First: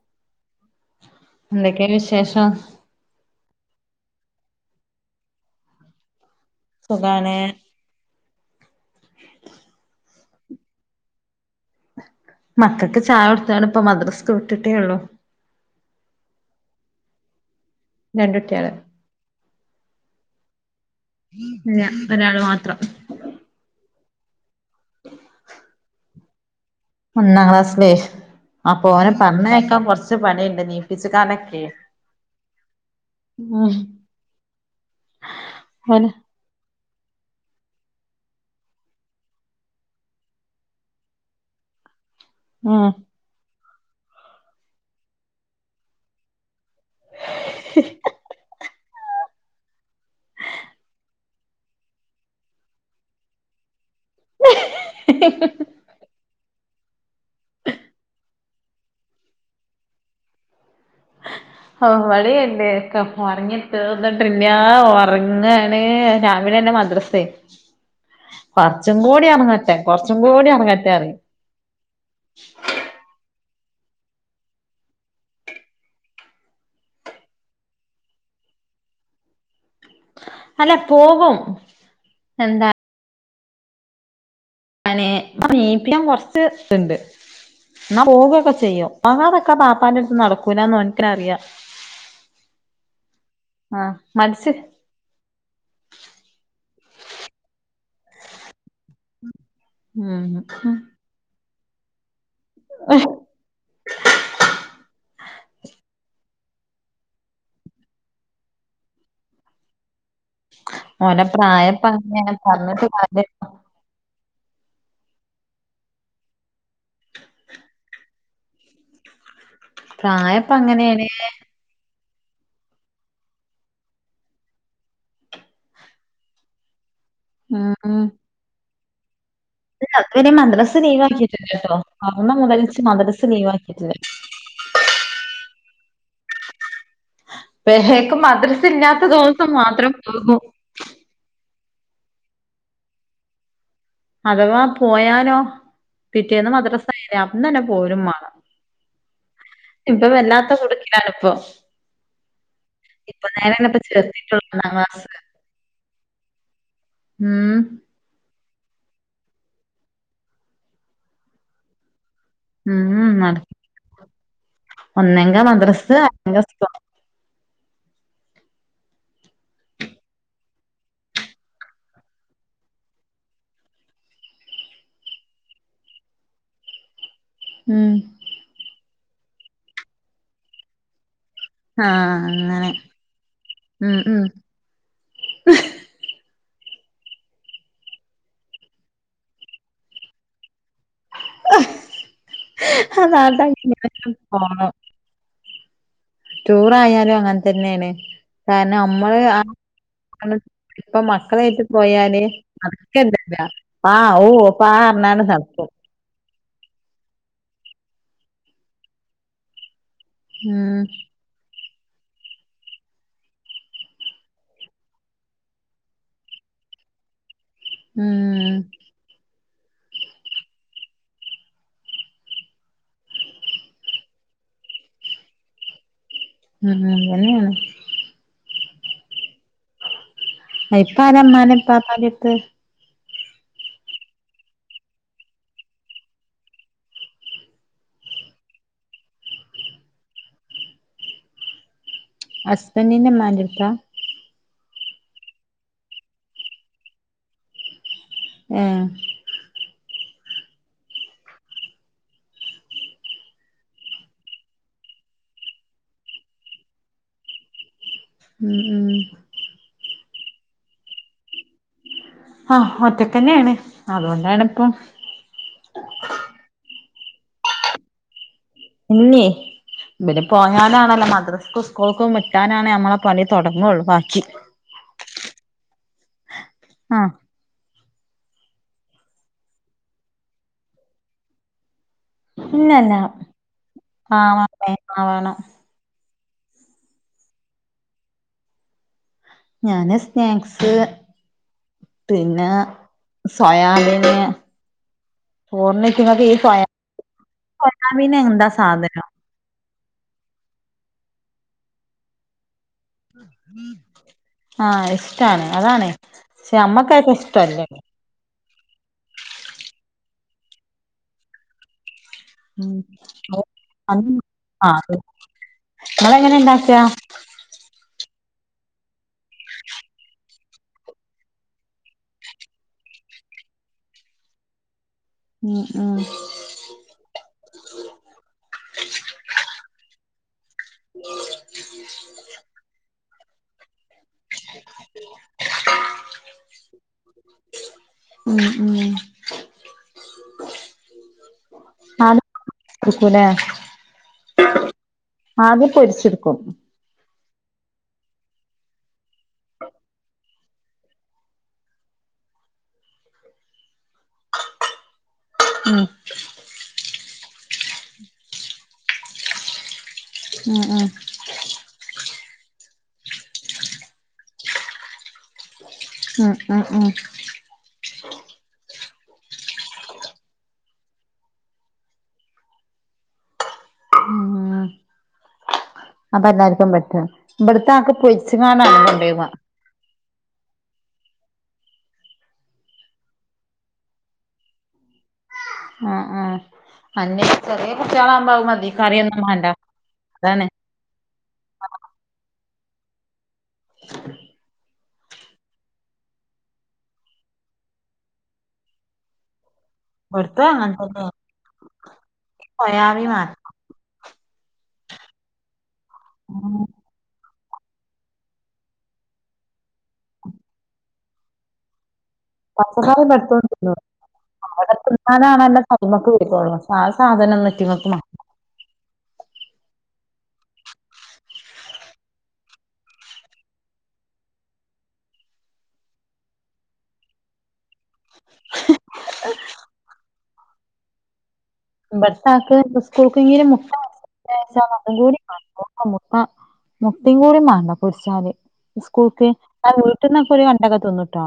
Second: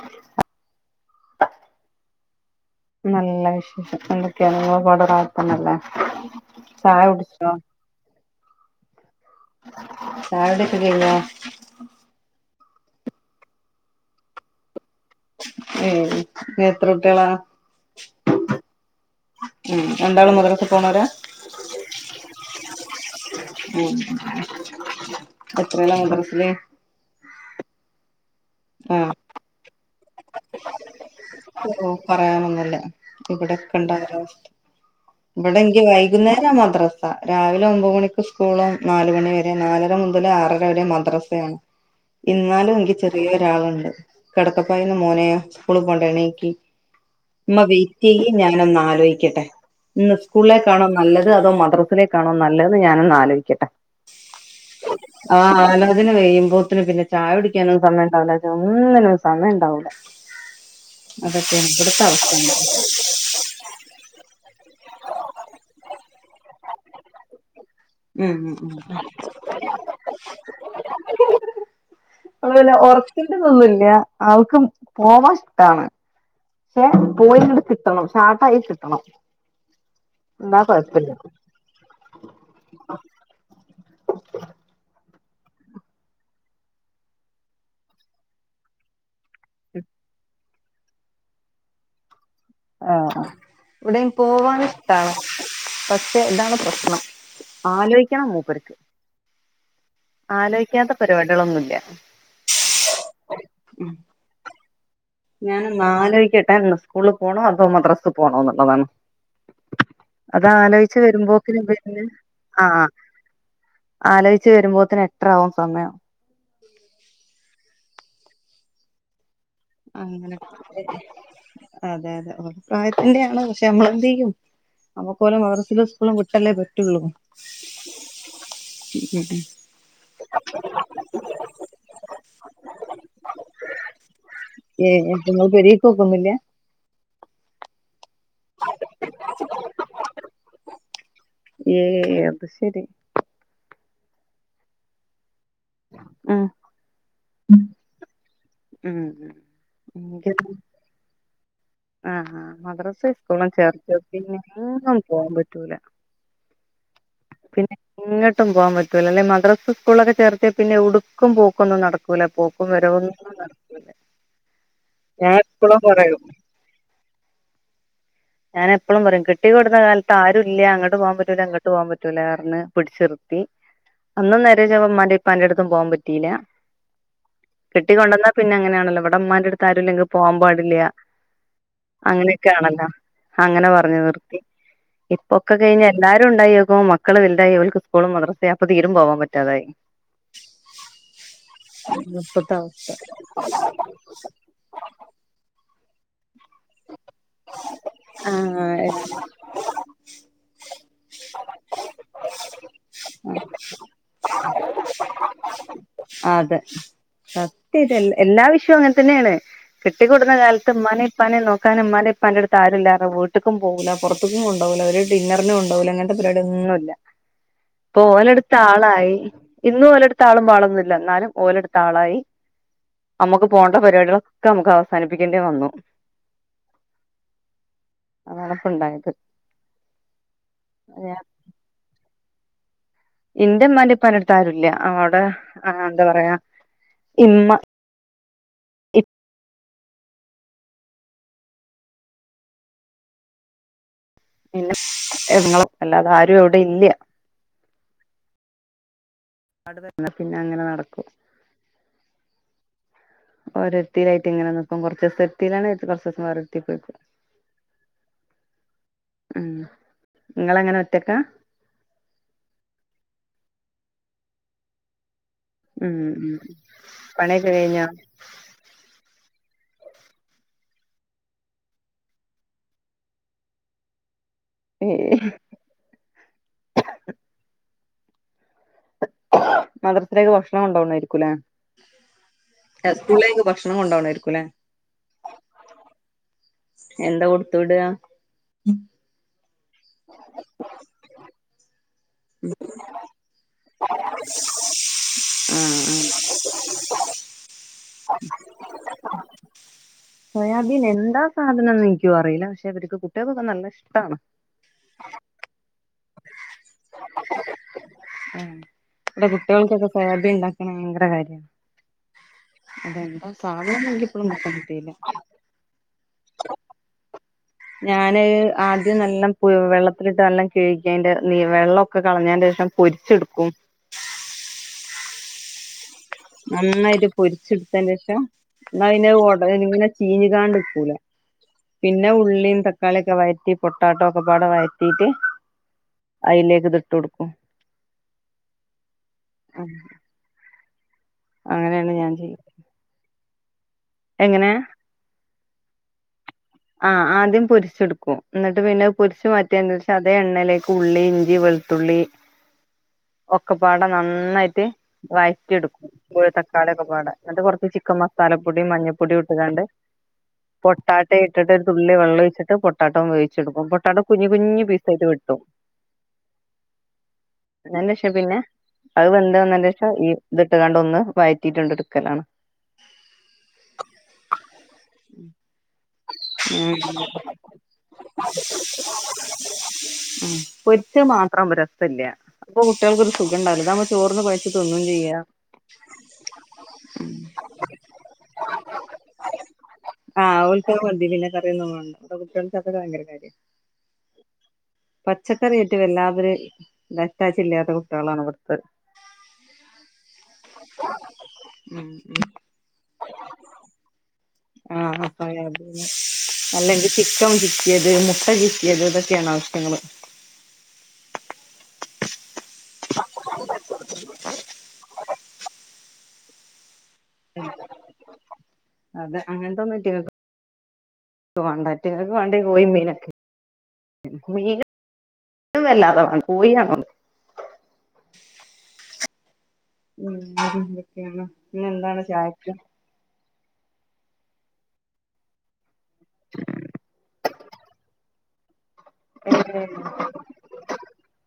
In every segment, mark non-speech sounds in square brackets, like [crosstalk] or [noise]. ഹും എന്തൊക്കെയ വിശേഷം നല്ല വിശേഷം എന്തൊക്കെയ പാട്റഹ ത്തന്നല്ലേ ചായ സുഖാണ് കുടിച്ചോ ചായകുടി ഒക്കെ കഴിഞ്ഞോ? മക്കൾക്ക് ചായ കൊടുത്താണ് ഇപ്പ മദ്രസ്ക്ക് വിട്ടിട്ടേ ഉള്ളു എത്ര കുട്ടിയാള്ള രണ്ടുട്ടിആൾ രണ്ടാളും മദ്രസ പോണല്ലാ? അല്ല ഒരാള് മാത്രം. ഉ എത്രല്ല മദ്റസയിൽ? ഒന്നാം ക്ലാസ്സിലേ അപ്പൊ ആഹ് ഓനെ പറഞ്ഞയക്കാൻ കൊറച്ച് പണിയുണ്ട് നീപ്പിച്ചുകാനൊക്കെ ഓ പറയാനൊന്നുമല്ല ഉം ഇവിടോക്കെ ഇണ്ട ഒരവസ്ഥ ഇവിടെ എങ്ക ഓന് വൈകുന്ന രാവിലെ ഒമ്പത് മണിക്ക് സ്കൂളും നാലുമണി വരെ നാലര മുതൽ ആറര വരെ മദ്രാസയാണ് ആഹ ഇന്നാലും ഉം എനിക്ക് ചെറിയ ഒരാളുണ്ട്. കിടക്കപ്പായൽന്ന് മോനെ സ്കൂൾ പൊണ്ടണീക്ക് ഉമ്മ വെയിറ്റ് ചെയ്യ ഞാന ഒന്ന് ആലോചിക്കട്ടെ ഇന്ന് സ്കൂളിലേക്കാണോ നല്ലത്. അതോ മദ്രാസിലേക്കാണോ നല്ലത് ഞാന ഒന്ന് ആലോചിക്കട്ടെ. ആലോചന പിന്നെ ചായ കുടിക്കാനൊന്നും സമയം ഉണ്ടാവില്ല ഒന്നിനും സമയം ഉണ്ടാവൂില്ല അതന്നെ ഇവിടെത്താവസ്ഥ ഇവിടെയുണ്ട് ഒക്കെ ഉറങ്ങി തീർന്നിട്ടില്ല ഉറങ്ങാണ്. രാവിലെയാണ് മദ്രസ ഉം കൊറച്ചും കൂടി ഉറങ്ങട്ടെ പറയും അല ഉറക്കണ്ടന്നൊന്നുമല്ല അവൾക്കും പോവാൻ ഇഷ്ടാണ് പക്ഷെ പോയിട് കിട്ടണം ഷാർട്ടായി കിട്ടണം എന്താ അല്ല കൊഴപ്പില്ല പോകും എന്താ ഹും അനെ നീപ്പിക്കാൻ കൊറച്ച് ഇത് ഇണ്ട്. എന്നാ പോകൊക്കെ ചെയ്യും അ അതൊക്കെ പാപ്പാന്റെ അടുത്ത് നടക്കൂലന്ന് എനിക്കന അറിയാം ആഹ ആ ഇവിടയും പോവാൻ പക്ഷെ ഇതാണ് പ്രശ്നം ആലോചിക്കണം മൂപ്പർക്ക്. ഉം ആലോയ്ക്കാത്ത പരിപാടികളൊന്നുല്ല എഹ് ഞാനൊന്ന് ആലോയ്ക്കട്ടെ ഇന്ന് സ്കൂൾള് പോണോ അതോ മദ്രാസിൽ പോണോന്നുള്ളതാണ് അതാലോയ്ച്ച് ഓലെ വരുമ്പോക്കിന് പ്രായപ്പ പിന്നെ അങ്ങനെയാണ് പറഞ്ഞിട്ട് ആഹ് കാര്യല്ല ആലോയ്ച്ച് വരുമ്പോത്തിന് എട്ടരാവും സമയം അങ്ങനെ പ്രായപ്പങ്ങനേണ് അതെ അതെ ആ പ്രായത്തിന്റെയാണ് പക്ഷേ നമ്മളെന്തെയ്യും നമുക്കോലെ മദ്രസിലും സ്കൂളിലും വിട്ടല്ലേ പറ്റുള്ളൂ ഉം. ഉം ഉം ഉം ഇല്ല ഇത് വരീം മദ്രസ്സ് ലീവ്ക്കിയിട്ടില്ലട്ടോ അന്ന് മുതൽച്ച് മദ്രസ് ലീവ് ആക്കിയിട്ടില്ല ഏ ഏ നിങ്ങള് പെരക്കോക്കൊന്നില്ല പഹേക്ക് മദ്രസ ഇല്ലാത്ത ദിവസം മാത്രം പോകൂ ഏ അത് ശരി അതവാ പോയാനോ ഉം പിറ്റേന്ന് മദ്രസ ആയില്ലേ അന്നന്നെ പോരും മാണം ഉം ഇപ്പ വല്ലാത്ത കുട്ക്കിലാണ്പ്പൊ ആഹ് മദ്രസി സ്കൂളിലും ചേർത്യ പിന്നെ ചേർത്തിട്ടുള്ളൂ ഒന്നാം എങ്ങും ക്ലാസ് പോവാപറ്റൂല ഉം എങ്ങട്ടും പോവാൻ പറ്റൂലല്ലോ മദ്രസി സ്കൂൾലൊക്കെ ചേർത്ത്യ പിന്നെ എവ്ടുക്കും പോക്കൊന്നും നട ക്കൂല പോക്കും വരവൊന്നും നട ഒന്നങ്കി എപ്പളും മദ്രസ്സ് പറയും. അല്ലെങ്കി സ്കൂള് ഞാനപ്പളും പറിം കെട്ടിക്കൊട്ന്ന കാൽത്ത് ആരുല്ല അങ്ങ്ട്ട് പോവാൻ പറ്റൂല്ല ഇങ്ങ്ട്ട് പോവാൻ പറ്റൂല റ്റുലാർന്ന് പിടിച്ചിർത്തി അന്നും നേരെ ചൊവ്വെ ഉമ്മാന്റെ ഇപ്പാന്റെട്ത്തും പോവാൻ പറ്റീല്ല ഉം കെട്ടിക്കൊണ്ടന്നാ പിന്നങ്ങനാണല്ലൊ ഇവടെ ഇമ്മന്റട്ത്ത് ആരുല്ലെങ്കി പോവാൻ പാടില്ല ആഹ് അങ്ങനെ അങ്ങനെക്കാണല്ലൊ അങ്ങനെ ഉം പറഞ്ഞ് ഉം നിർത്തി. ഇപ്പൊക്കെ കെഴിഞ്ഞ് എല്ലാരുണ്ടായോ ഇപ്പൊ മക്കള് വൽതായി ഓൽക്ക് സ്കൂളു മദ്രസി അപ്പൊ തീരും പോവാ പറ്റാതായി ഉം ഇപ്പത്തെ അവസ്ഥ അതാടാങ്ങനെ പോണം ടൂറായാലും അങ്ങൻതന്നേണ് കാര്ണം ആഹ് അമ്മള് ആഹ് ഇപ്പ മക്കളേറ്റ് പോയാല് [unintelligible] ആഹ് ഓ പാ ആർഞ്ഞാണ്ട് നടക്കും അതെ സത്യായ്ട്ടും എല്ലാ വിഷയൊ അങ്ങൻതന്നേണ് കെട്ടിക്കൊട്ന്ന കാൽത്ത് ഉം ഇമ്മാനെ ഇപ്പാനെ നോക്കാന് മ്മാന്റെ ഇപ്പാന്റെ അടുത്ത് ആരുല്ലാറ്ഞ്ഞ് വീട്ട്ക്കും പോവൂല്ല പൊറ്ത്ത്ക്കും കൊണ്ടോവൂല്ല അവര് ഡിന്നറിന് കൊണ്ടോവൂല്ല ഇങ്ങനെ ആ പരിപാടി ഒന്നുല്ല. ഇപ്പ ഉം ഓലടുത്താളായി ഇന്നും ഓലട്ത്ത് ആളും പാളൊന്നു ല്ല ന്നാലും ഓലട്ത്താളായി നമ്മക്ക് പോണ്ട പരിപാടിളൊക്കെ ഞമ്മക്ക് അവസാനിപ്പിക്കണ്ടിവന്നു ഉം അതെന്നേണ് അതാണ്പ്പണ്ടായത് ഇപ്പാരാ മ്മാന്റി ഇപ്പാപ്പന്റിട്ത്ത് ഇന്റമ്മാന്റി ഇപ്പാന്റട്ത്താരുല്ല. അവടെ ആഹ് ന്താപറയാ ഇമ്മ ഇപ് ഹസ്ബന്റിന്റെ ഇമ്മാന്റട്ത്താ പിന്നെ എങ്ങളും അല്ലാതാരു അവടെ ഇല്ല്യ ഏ [unintelligible] പിന്നെ അങ്ങന നടക്കും ഒരോര്ത്തീലായ്ട്ട്ങ്ങനെ നിക്കും കൊറ്ച്ചീസത്തിനാണെ കൊറ്ച്ചീസം വേറൊര്ത്തി പോയി നിക്കും ഉം ഉം ഉം ഇങ്ങെളങ്ങനെ ഒറ്റക്കാ ആഹ് ഒറ്റൊക്കന്നേണ് അതോണ്ടാണിപ്പൊ ഉം ഉം പണിയൊകെ കഴിഞ്ഞോ ഇല്ല്യെ ഇബല് പോയാലാണലൊ മദ്രസ്ക്കും സ്കൂൾക്കും വിട്ടാലാണ് ഞമ്മളെ പണി തൊടങ്ങൊള്ളു ബാക്കി ഏഹ് ആഹ് മദ്രർസ് ലേക്ക് ഭക്ഷ്ണം കൊണ്ടോണയ്ക്കുലേ സ്കൂൾലേക്ക് ഭക്ഷ്ണം കൊണ്ടോണർക്കുലെ എ വേണം എന്ത കൊട്ത്ത് വിട ഞാന് സ്നാക്സ്, പിന്നാ സൊയാബീന് ആഹ് [unintelligible] ആഹ് സൊയ സൊയാബീന് എന്ത സാധനം സൊയാബീൻ എന്താ സാധനംന്ന് ഇൻക്കും അറീല്ല പക്ഷെ ഇവർക്ക് കുട്ടികൾക്കൊക്കെ നല്ല ഇഷ്ടാണ് ആഹ് ഇഷ്ടാണ് അതാണ് പക്ഷെ ഞമ്മക്കാർകും ഇഷ്ടല്ല ആ ഇവിടെ കുട്ടികൾക്കൊക്കെ സൊയാബീൻ ഉണ്ടാക്കണ ഭയങ്കര കാര്യാ അതെന്താ സാധനം ഇൻക്ക് ഉം ഇപ്പോഴും പുട്ത്തം കിട്ടീയില്ല ഇങ്ങളെങ്ങനെ ഇണ്ടാക്ക ഞാന് അഹ് ആദ്യം നല്ല പുഴു വെള്ളത്തിലിട്ട് നല്ല കഴുകതിന്റെ നീ വെള്ളമൊക്കെ കളഞ്ഞതിന്റെ ശേഷം പൊരിച്ചെടുക്കും ഉം ഉം നന്നായിട്ട് പൊരിച്ചെടുത്തന് ശേഷം എന്നാ പിന്നെ ഓട ചീഞ്ഞ് കാണ്ട് നിക്കൂലാ പിന്നെ ഉള്ളിയും തക്കാളിയൊക്കെ വയറ്റി പൊട്ടറ്റോ ഒക്കെപാടെ വയറ്റിയിട്ട് അതിലേക്ക് ഇതിട്ട് കൊടുക്കും ഉം ഉം ആ അങ്ങനെയാണ് ഞാൻ ചെയ്യാ ക്കൂലെ ആദ്യം പൊരിച്ചിടുക്കും ആ ആദ്യം പൊരിച്ചെടുക്കും എന്നിട്ട് പിന്നെ പൊരിച്ച് മാറ്റിയാണ്ട് എന്ത് അതേ എണ്ണയിലേക്ക് ഉള്ളി, ഇഞ്ചി, വെളുത്തുള്ളി ഒക്കെപ്പാടെ നന്നായിട്ട് വായ റ്റി ഉം എടുക്കും തക്കാളി ഒക്കപ്പാടെ എന്നിട്ട് കുറച്ച് ചിക്കൻ മസാലപ്പൊടിയും, മഞ്ഞൾപ്പൊടിയും ഇട്ടുകാണ്ട് ഉം ഉം പൊട്ടാ റ്റൊ ഇട്ടിട്ട് ഒരു തുള്ളി വെള്ളം ഒഴിച്ചിട്ട് പൊട്ടാറ്റോ വേവിച്ചെടുക്കും പൊട്ടറ്റോ കുഞ്ഞ് കുഞ്ഞ് പീസായിട്ട് വെട്ടും ഉം ഉം ഉം എന്നതിന്റെ ശേഷം പിന്നെ അത് വെന്ത് വന്നതിന് ശേഷം ഈ ഇതിട്ടുകാണ്ട് ഒന്ന് വഴറ്റിയിട്ടാണ്ട് ഇടുക്കലാണ് ഉം അപ്പൊ എല്ലാർക്കും ഉം പറ്റോ ഇവിടത്തെ ആക്ക് പൊരിച്ചു കാണ്ടാണ് കൊണ്ട് പോക ഉം പൊരിച്ച മാത്രം രസല്ല അപ്പൊ കുട്ടികൾക്ക് ഒരു സുഖണ്ടാവില്ല ഇതാവുമോ ചോർന്ന് കൊഴച്ച് തിന്നും ചെയ്യാം ആ ആ അല്ലെങ്കിലും ചെറിയ കുട്ടികളാകുമ്പോ അത് മതി കറിയൊന്നും വേണ്ട അതാണ് [unintelligible] മതി പിന്നെ കറിയൊന്നും വേണ്ട കുട്ടികൾക്ക് അതൊക്കെ ഭയങ്കര കാര്യാ പച്ചക്കറായിറ്റും വല്ലാതെ ഒരു അറ്റാച്ച് ഇല്ലാത്ത കുട്ടികളാണ് ഇവിടുത്തത് ഇവിടുത്തെ അങ്ങനെ തന്നെ ഉം ഉം സോയാ മാ ആഹ് [unintelligible] അല്ലെങ്കിൽ ചിക്കൻ ചിക്കിയത് മുട്ട ചിക്കിയത് ഇതൊക്കെയാണ് ആവിശ്യങ്ങള് പച്ചക്കറി [unintelligible] തിന്നാനാണല്ലോ തടിമ്മക്ക് പിടിക്കുള്ളൂ ആ സാധനം ഒന്നും ഇറ്റങ്ങക്ക് മാ അതെ അങ്ങനത്തൊന്നും ഇറ്റിങ്ങക്ക് ക്ക് വേണ്ട ഈറ്റ്ങ്ങക്ക് മാണ്ടിയേ കോഴി മീനൊക്കെ മീനും വല്ലാതെ മാണ്ട കോഴി [unintelligible] ഉം [unintelligible] [unintelligible] പിന്നെന്താ ഇവിടുത്തെ ആക്ക് സ്കൂൾക്ക് ഇങ്ങനെ മുട്ട [unintelligible] ആഹ് മുട്ട മുട്ടേം കൂടി മാണ്ട പൊരിച്ചാല് ഉസ്കൂൾക്ക് വീട്ട്ന്നൊക്കെ ഒരു വേണ്ടൊക്കെ തിന്നുട്ടോ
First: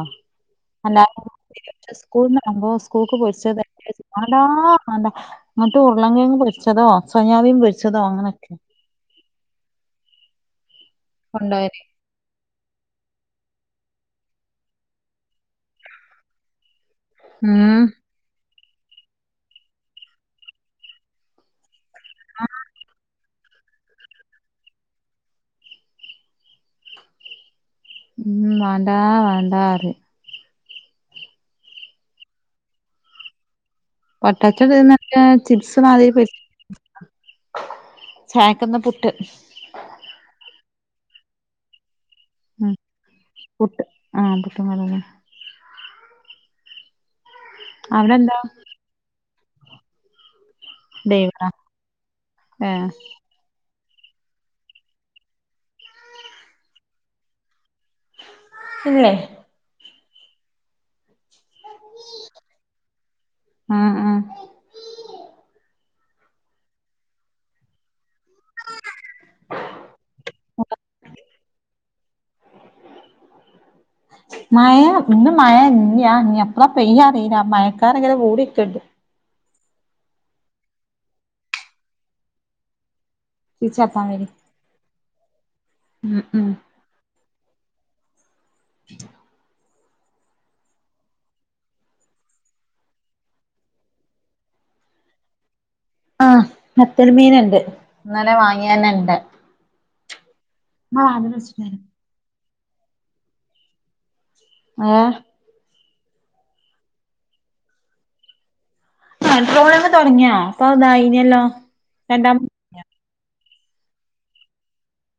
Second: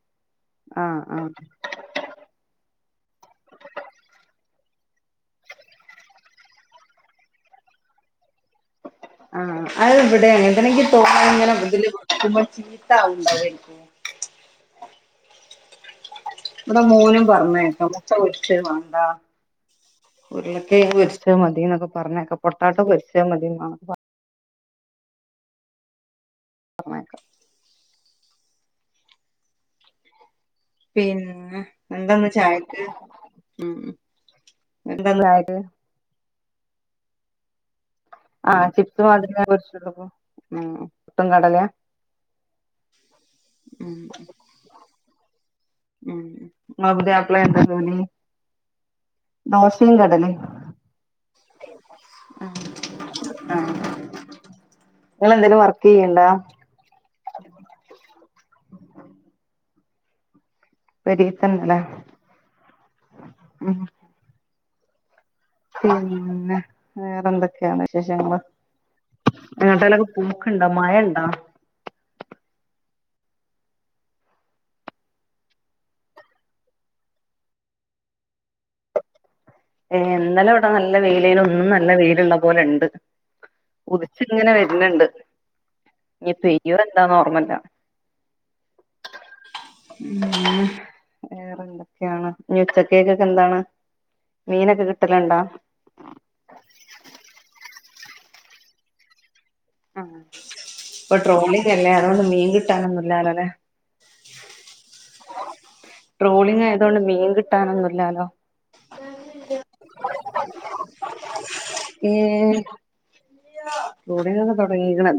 അല്ല ആഹ് ആഹ് [unintelligible] സ്കൂൾന്ന് അവുമ്പോ സ്കൂൾക്ക് പൊരിച്ചെ [unintelligible] മാണ്ടാ മാണ്ടാ ഇന്നട്ട് ഉരുളക്കെഴങ്ങ് പൊരിച്ചതോ സോയാബീൻ പൊരിച്ചതോ അങ്ങനൊക്കെ ആഹ് അത് ഇവിടെ അങ്ങനെത്തന്നെ ഇനിക്ക് തോന്നണത് ഇങ്ങനെ കൊണ്ടോവല് ഇതില് വെക്കുമ്പോ ചീത്താവുന്ന്ണ്ടാവായിരിക്കും ഇവിടെ മോനും ഉം പറഞ്ഞേക്കാം മുട്ട് മുട്ട പൊരിച്ചത് മാണ്ട ഉരുളക്കെഴങ്ങ് പൊരിച്ചത് മതീന്നൊക്കെ പറഞ്ഞേക്കാ പൊട്ടാറ്റോ പൊരിച്ചത് മതി ഉമ്മാ [unintelligible] പറഞ്ഞ കേക്കാം ഉം വേണ്ടാ വേണ്ടാ പറയും പിന്നെ എന്താ ഇന്ന് ചായക്ക് ഉം പൊട്ടറ്റോ [unintelligible] എന്താന്ന് ചിപ്സ് മാതിരി പൊരിച്ച് ആഹ് ചായക്ക്ന്ന് ചിപ്സ് പുട്ട് മാതിരി [unintelligible] ഉം പുട്ടും കടലയാ ഉം പുട്ട് ഉം ആഹ് പുട്ടും കടലേം ഉം ഉം ഇങ്ങളെ പുതിയാപ്പളക്ക് എന്താ ജോലി അവിടെ എന്താ ദോശയും കടലയും ഡെയിവറാ ഏഹ് ആഹ് ഇങ്ങളെന്തേലും വർക്ക് ചെയ്യണ്ടാ? ഇല്ലേ പെരിയത്തന്ന ല്ലേ ഉം ഉം പിന്നെ വേറെ എന്തൊക്കെയാണ് വിശേഷങ്ങള്? എങ്ങട്ടേലൊക്കെ പോക്കുണ്ടോ മഴ ഇണ്ടോ മഴ ഇന്ന് മഴ ഇന്നയാ ഇനി എപ്പളാ പെയ്യാ അറിയില്ല മഴക്കാറ്ങ്ങനെ മൂടിക്കെണ്ട് ഏഹ് ഇന്നലെ ഇവിടെ നല്ല വെയിലേനും ഇന്നും നല്ല വെയില്ള്ള പോലെ ഇണ്ട് ചീച്ചാത്താൻ ഉദിച്ച് വേണ്ടി ഇങ്ങനെ വെരുന്നുണ്ട് ഉം ഇനി ഉം പെയ്യോ എന്താ ഓർമ്മല്ല ഉം വേറെ എന്തൊക്കെയാണ് ഇനി ഉച്ചക്കേക്കൊക്കെ എന്താണ്? മീനൊക്കെ കിട്ടല്ണ്ടോ? ആഹ് നത്തൽ മീൻ ഇണ്ട് ഇന്നലെ വാങ്ങിയെന്നെ ഇണ്ട് ആഹ് ഇപ്പൊ അടച്ചിട്ടേര് ട്രോളിംഗല്ലേ അതുകൊണ്ട് മീൻ കിട്ടാനൊന്നു ഇല്ലാലോല്ലേ ഏഹ് ട്രോളിംഗായതുകൊണ്ട് മീൻ കിട്ടാനൊന്നു ഇല്ലാലോ ആഹ് ട്രോളിങ് തൊടങ്ങിയോ ഇപ്പൊ അതായിനിയല്ലോ രണ്ടാമത്ത് ട്രോളിങ്ങക്കൊ തൊടങ്ങീക്കണ്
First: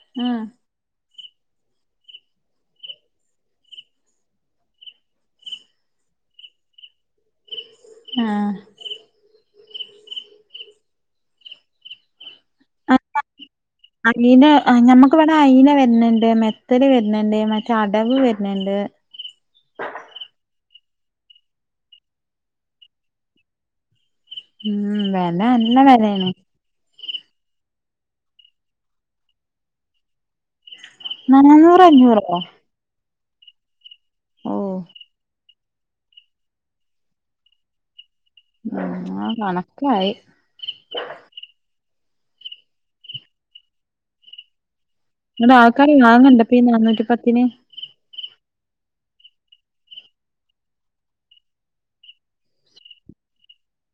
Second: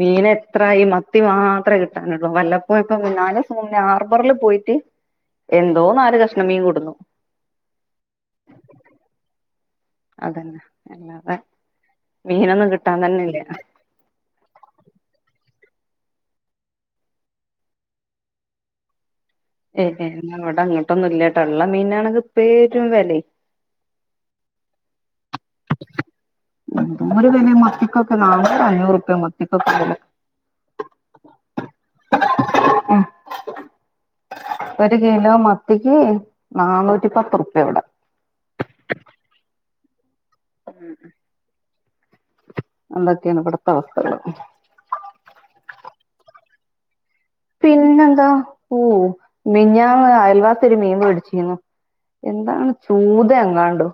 മീന് ആഹ് എത്രായി മത്ത് മത്തി മാത്രേ കിട്ടാനുള്ളൂ വല്ലപ്പോഴും ഇപ്പ മൂന്നാല് ദിവസം മുന്നേ ഹാർബറിൽ പോയിട്ട് എന്തോ നാല് കഷ്ണം മീൻ കൊടുന്നു ആഹ് അതന്നെ അല്ലാതെ മീനൊന്നും കിട്ടാൻ തന്നെല്ല ആ മീന് ഞമ്മക്ക് ഇവിടെ അയില വെരുന്നുണ്ട് മെത്തല് വെരുന്നുണ്ട് മറ്റെ അടവ് വെരുന്നുണ്ട് ഏഹ് ഏഹ് ഇന്നാ ഇവിടെ ഇങ്ങട്ടൊന്നും ഇല്ലട്ടാ ഇള്ള മീനാണെങ്ക് പെരും വെലേം ഉം വെല നല്ല വെലയാണ് ഉം ഏന്തോരു വെലയാ മത്തിക്കൊക്കെ നാന്നൂറ് അഞ്ഞൂറ് ഉറുപ്യ മത്തിക്കൊക്കെ വെല നനാന്നൂർ അഞ്ഞൂറോ ഓഹ് ഒരു കിലോ മത്തിക്ക് നന്നൂറ്റി പത്തുർപ്യ ഇവ്ടെ ആഹ് കണക്കായി ഉം ഉ അതെക്കേണ് ഇബട്ത്തെ അവസ്ഥകള് ഇന്നട്ട് ആൾക്കാര് വാങ്ങ്ണ്ടപ്പൊ ഈ നാനൂറ്റി പത്തിന് പിന്നെന്താ ഓ മിഞ്ഞാന്ന് അയൽവാസി ഒരു മീൻ വേടിച്ചീന്നു എന്താണ് ചൂത എങ്ങാണ്ടോ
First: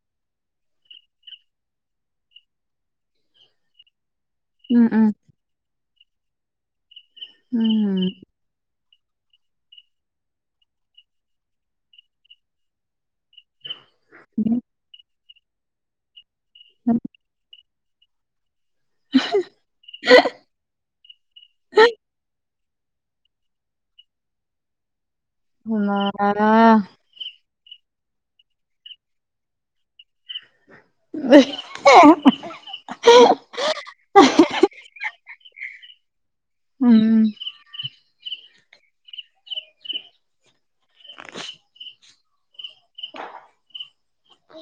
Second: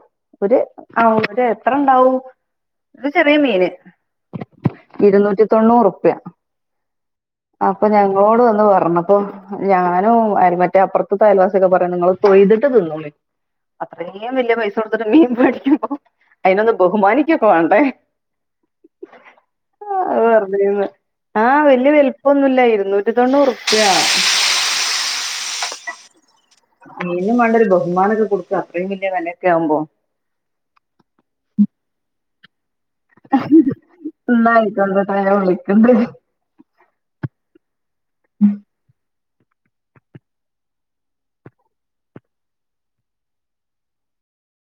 ഒര് അഹ് എത്ര ഇണ്ടാവും ഇത് ചെറിയ മീന് ഉം ഉം ഇരുന്നൂറ്റി തൊണ്ണൂറുപ്യ അപ്പൊ ഞ ന്നോട് വന്ന് പറഞ്ഞപ്പൊ ഞാനും അ മറ്റേ അപ്പർത്ത്ത്തെ അയൽവാസിയൊക്കെ പറയാണ് ഇങ്ങള് തൊയ്തിട്ട് തിന്നോളിം അത്രീം വെല്യ പൈസ കൊടുത്ത്ട്ട് മീൻ വേടിക്കുമ്പോ അയിനൊന്ന് ബഹുമാനിക്കൊക്കെ വാണ്ടേ അ വെർ ആഹ് വല്യ വൽപ്പൊമൊന്നുല്ല ഇരുന്നൂറ്റി തൊണ്ണൂറുപ്പിയ ന്ന ആ മീനും വാണ്ടെ ഒര് ബഹുമാനൊക്കെ കൊടുക്കാ അത്രയും വെല്യ വെലയൊക്ക്യവുമ്പൊ വ് ഇന്നാ അയ്കൊട്ടെട്ടൊ ഞാ വിളിക്കണ്ട് ഉം [inaudible] [inaudible]